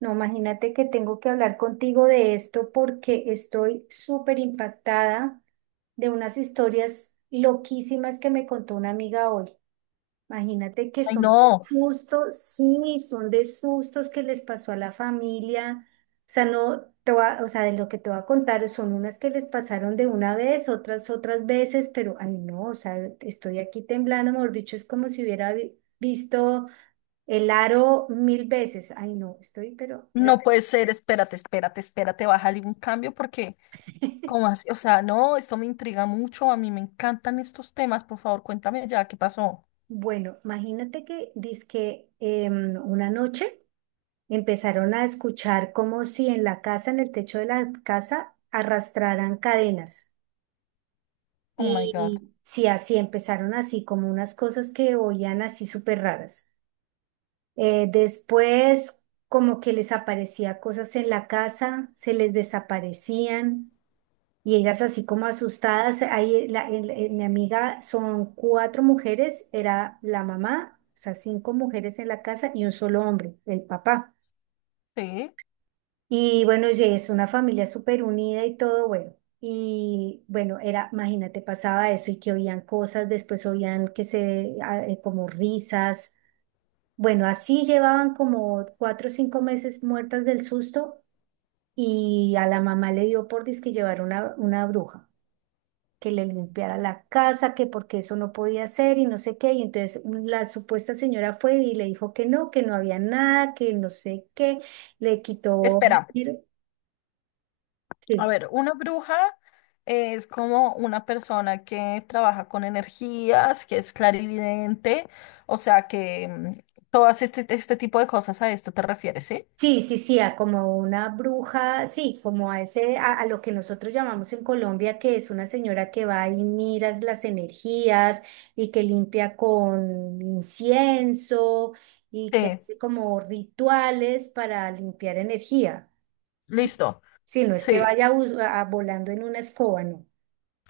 No, imagínate que tengo que hablar contigo de esto porque estoy súper impactada de unas historias loquísimas que me contó una amiga hoy. Imagínate que Ay, son no, sustos, sí, son de sustos que les pasó a la familia. O sea, no, o sea, de lo que te voy a contar son unas que les pasaron de una vez, otras veces, pero ay no, o sea, estoy aquí temblando, mejor dicho, es como si hubiera visto el aro mil veces. Ay, no, estoy, pero... no re- puede ser, espérate, espérate, espérate, bájale un cambio porque, ¿cómo así? O sea, no, esto me intriga mucho, a mí me encantan estos temas, por favor, cuéntame ya, ¿qué pasó? Bueno, imagínate que dizque una noche empezaron a escuchar como si en la casa, en el techo de la casa, arrastraran cadenas. Oh my God, Y sí, así empezaron así, como unas cosas que oían así súper raras. Después, como que les aparecía cosas en la casa, se les desaparecían. Y ellas así como asustadas, ahí la- el- mi amiga son cuatro mujeres, era la mamá, o sea, cinco mujeres en la casa y un solo hombre, el papá. sí. Y bueno, y es una familia súper unida y todo, bueno. Y bueno, era, imagínate, pasaba eso y que oían cosas, después oían que como risas. Bueno, así llevaban como 4 o 5 meses muertas del susto y a la mamá le dio por dizque llevar una bruja, que le limpiara la casa, que porque eso no podía ser y no sé qué. Y entonces la supuesta señora fue y le dijo que no había nada, que no sé qué, le quitó Espera, dinero. a Sí. ver, una bruja es como una persona que trabaja con energías, que es clarividente, o sea, que todas este tipo de cosas a esto te refieres, ¿sí? Sí, sí, sí, a como una bruja, sí, como a ese, a lo que nosotros llamamos en Colombia, que es una señora que va y mira las energías y que limpia con incienso y Sí, que hace como rituales para limpiar energía. ¿Mm? listo. Sí, no es que Sí, vaya volando en una escoba, no.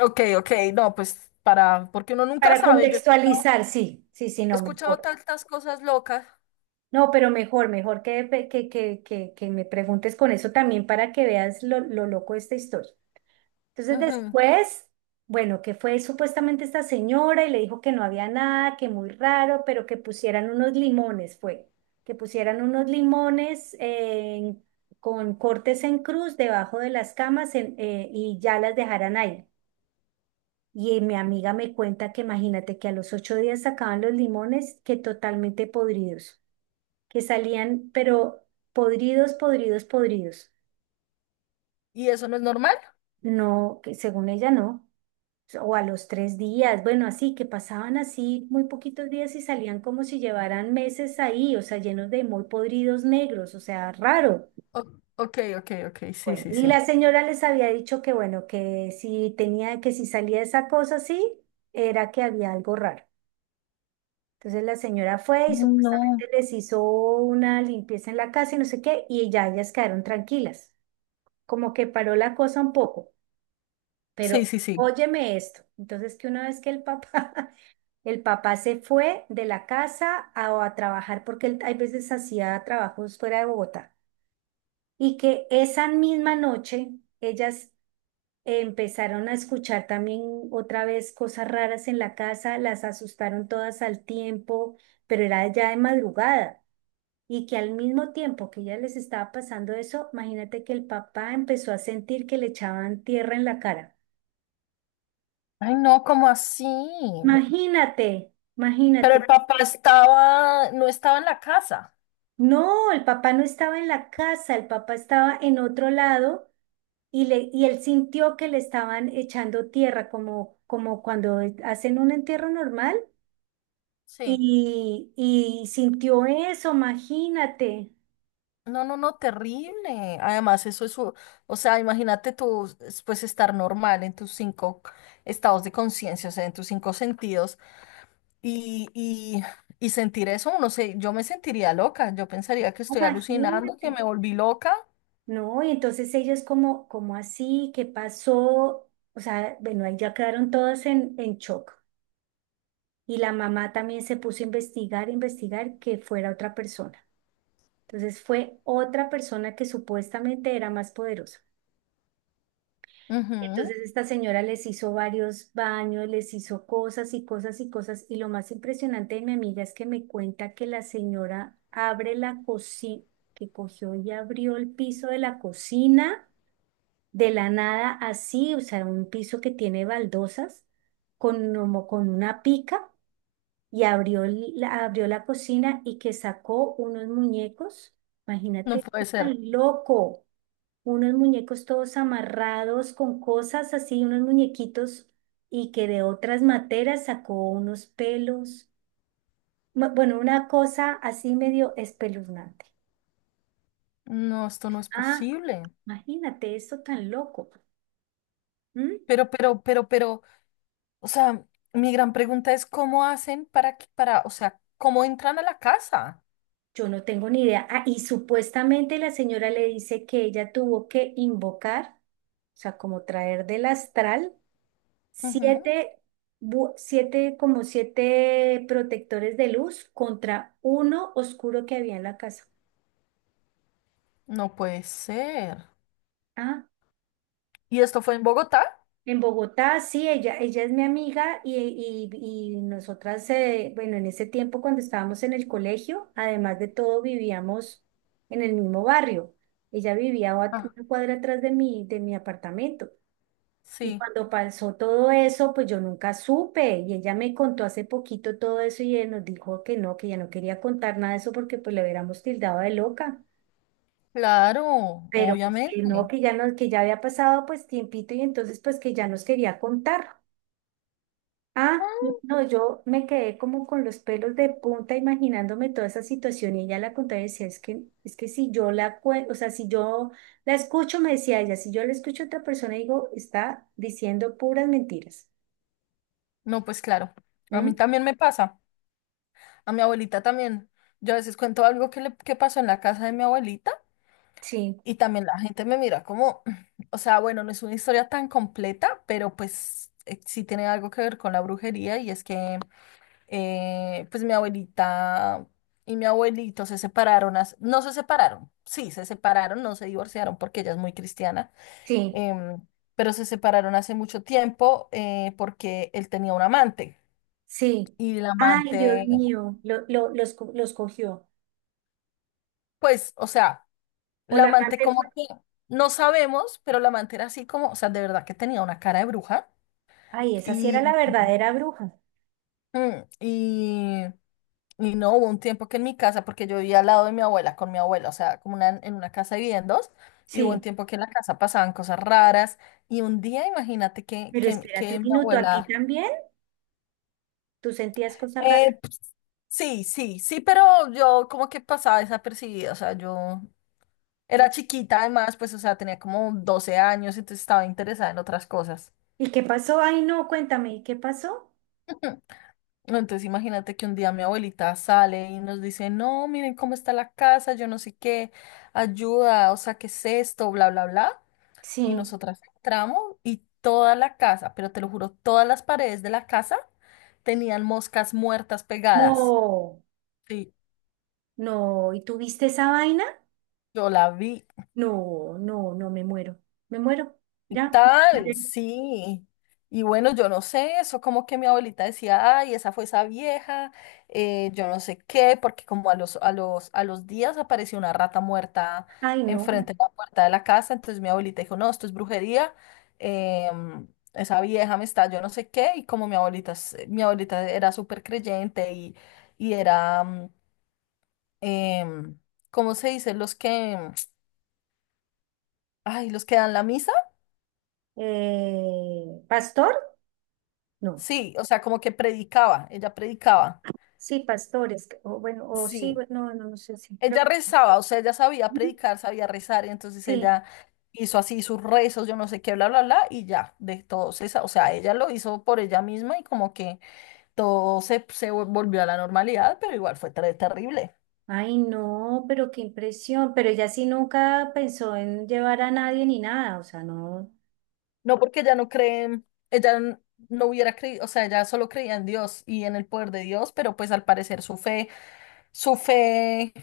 ok, ok. No, pues para, porque uno nunca Para sabe. Yo contextualizar, sí, sí, sí, he no, escuchado mejor. tantas cosas locas. No, pero mejor, mejor que, pe- que me preguntes con eso también para que veas lo loco de esta historia. Entonces Ujú. después, bueno, que fue supuestamente esta señora y le dijo que no había nada, que muy raro, pero que pusieran unos limones, fue, que pusieran unos limones con cortes en cruz debajo de las camas y ya las dejaran ahí. Y mi amiga me cuenta que imagínate que a los 8 días sacaban los limones que totalmente podridos, que salían, pero podridos, podridos, podridos. ¿Y eso no es normal? No, que según ella no. O a los 3 días, bueno, así que pasaban así muy poquitos días y salían como si llevaran meses ahí, o sea, llenos de muy podridos negros, o sea, raro. O- ok, ok, ok. Sí, Bueno, sí, y sí. la señora les había dicho que bueno, que si tenía, que si salía esa cosa así, era que había algo raro. Entonces la señora fue y No. supuestamente les hizo una limpieza en la casa y no sé qué, y ya ellas quedaron tranquilas, como que paró la cosa un poco, Sí, pero sí, sí. óyeme esto. Entonces que una vez que el papá, el papá se fue de la casa a trabajar, porque él hay veces hacía trabajos fuera de Bogotá, y que esa misma noche ellas empezaron a escuchar también otra vez cosas raras en la casa, las asustaron todas al tiempo, pero era ya de madrugada. Y que al mismo tiempo que ella les estaba pasando eso, imagínate que el papá empezó a sentir que le echaban tierra en la cara. Ay, no, ¿cómo así? Imagínate, Pero imagínate. el papá estaba, no estaba en la casa. No, el papá no estaba en la casa, el papá estaba en otro lado y, le, y él sintió que le estaban echando tierra, como, como cuando hacen un entierro normal. Sí. Y sintió eso, imagínate, No, no, no, terrible. Además, eso es, o sea, imagínate tú, es, pues estar normal en tus cinco estados de conciencia, o sea, en tus cinco sentidos y, y, y sentir eso, no sé, yo me sentiría loca, yo pensaría que estoy alucinando, imagínate. que me volví loca. No, y entonces ellos como, como así, ¿qué pasó? O sea, bueno, ahí ya quedaron todos en shock. Y la mamá también se puso a investigar, investigar que fuera otra persona. Entonces fue otra persona que supuestamente era más poderosa. Ujú. Entonces esta señora les hizo varios baños, les hizo cosas y cosas y cosas. Y lo más impresionante de mi amiga es que me cuenta que la señora abre la cocina, que cogió y abrió el piso de la cocina de la nada así, o sea, un piso que tiene baldosas como con una pica y abrió la cocina y que sacó unos muñecos, No imagínate, puede ser. tan loco, unos muñecos todos amarrados con cosas así, unos muñequitos y que de otras materas sacó unos pelos, bueno, una cosa así medio espeluznante. No, esto no es Ah, posible. imagínate eso tan loco. ¿Mm? Pero, o sea, mi gran pregunta es cómo hacen para, para, o sea, cómo entran a la casa. Yo no tengo ni idea. Ah, y supuestamente la señora le dice que ella tuvo que invocar, o sea, como traer del astral, Ujú. siete, siete, como siete protectores de luz contra uno oscuro que había en la casa. No puede ser. Ah, ¿Y esto fue en Bogotá? en Bogotá, sí, ella es mi amiga y, nosotras, bueno, en ese tiempo cuando estábamos en el colegio, además de todo, vivíamos en el mismo barrio. Ella vivía Ah, una cuadra atrás de mi apartamento. Y sí, cuando pasó todo eso, pues yo nunca supe. Y ella me contó hace poquito todo eso y nos dijo que no, que ya no quería contar nada de eso porque pues le hubiéramos tildado de loca. claro, Pero pues que no, obviamente. que ya no, que ya había pasado pues tiempito y entonces pues que ya nos quería contar. Ah, no, no, yo me quedé como con los pelos de punta imaginándome toda esa situación y ella la contaba y decía, es que si yo o sea, si yo la escucho, me decía ella, si yo la escucho a otra persona, digo, está diciendo puras mentiras. No, pues claro, a mí ¿Mm? también me pasa, a mi abuelita también. Yo a veces cuento algo que pasó en la casa de mi abuelita Sí, y también la gente me mira como, o sea, bueno, no es una historia tan completa, pero pues sí tiene algo que ver con la brujería, y es que pues mi abuelita y mi abuelito se separaron, no se separaron, sí, se separaron, no se divorciaron porque ella es muy cristiana. sí, em, pero se separaron hace mucho tiempo porque él tenía un amante sí. y la Ay, Dios amante, mío, los cogió. pues, o sea, O la la amante amante fue, como que no sabemos, pero la amante era así como, o sea, de verdad que tenía una cara de bruja ay, esa sí era la y, verdadera bruja. mm, y, y no hubo un tiempo que en mi casa, porque yo vivía al lado de mi abuela con mi abuela, o sea, como en una casa vivían dos. Y hubo un Sí, tiempo que en la casa pasaban cosas raras. Y un día, imagínate que, pero que, espérate que un mi minuto, ¿a ti abuela. también? ¿Tú sentías cosas raras? Eh, sí, sí, sí, pero yo como que pasaba desapercibida, o sea, yo era chiquita además, pues, o sea, tenía como 12 años, entonces estaba interesada en otras cosas. ¿Y qué pasó? Ay, no, cuéntame, ¿y qué pasó? Entonces imagínate que un día mi abuelita sale y nos dice, no, miren cómo está la casa, yo no sé qué, ayuda, o sea, ¿qué es esto? Bla, bla, bla. Y Sí. nosotras entramos y toda la casa, pero te lo juro, todas las paredes de la casa tenían moscas muertas pegadas. No. Sí, No, ¿y tuviste esa vaina? yo la vi. No, no, no, me muero. Me muero. Ya. Me Tal, muero. sí. Y bueno, yo no sé, eso como que mi abuelita decía, ay, esa fue esa vieja, yo no sé qué, porque como a los días apareció una rata muerta Ay, no. enfrente de la puerta de la casa, entonces mi abuelita dijo, no, esto es brujería, em, esa vieja me está, yo no sé qué, y como mi abuelita, mi abuelita era súper creyente y era, em, ¿cómo se dice? Los que, ay, los que dan la misa, ¿Pastor? No. sí, o sea, como que predicaba, ella predicaba. Sí, pastores. O bueno, o sí, Sí, bueno, no, no, no sé si creo ella que. rezaba, o sea, ella sabía Ujú, predicar, sabía rezar, y entonces sí. ella hizo así sus rezos, yo no sé qué, bla, bla, bla, y ya, de todo o sea, ella lo hizo por ella misma y como que todo se volvió a la normalidad, pero igual fue terrible. Ay, no, pero qué impresión. Pero ella sí nunca pensó en llevar a nadie ni nada. O sea, no. No porque ella no cree, ella n- no hubiera creído, o sea, ella solo creía en Dios y en el poder de Dios, pero pues al parecer su fe,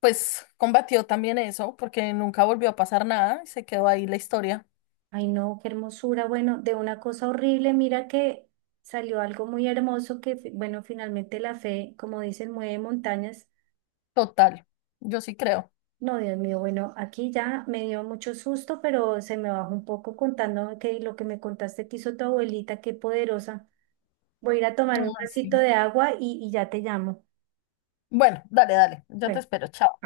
pues combatió también eso, porque nunca volvió a pasar nada, y se quedó ahí la historia Ay, no, qué hermosura. Bueno, de una cosa horrible, mira que salió algo muy hermoso que, bueno, finalmente la fe, como dicen, mueve montañas. total, yo sí creo. No, Dios mío, bueno, aquí ya me dio mucho susto, pero se me bajó un poco contándome que lo que me contaste que hizo tu abuelita, qué poderosa. Voy a ir a tomarme un Ah, vasito sí. de agua y ya te llamo. Bueno, dale, dale. Yo te Bueno. espero. Chao.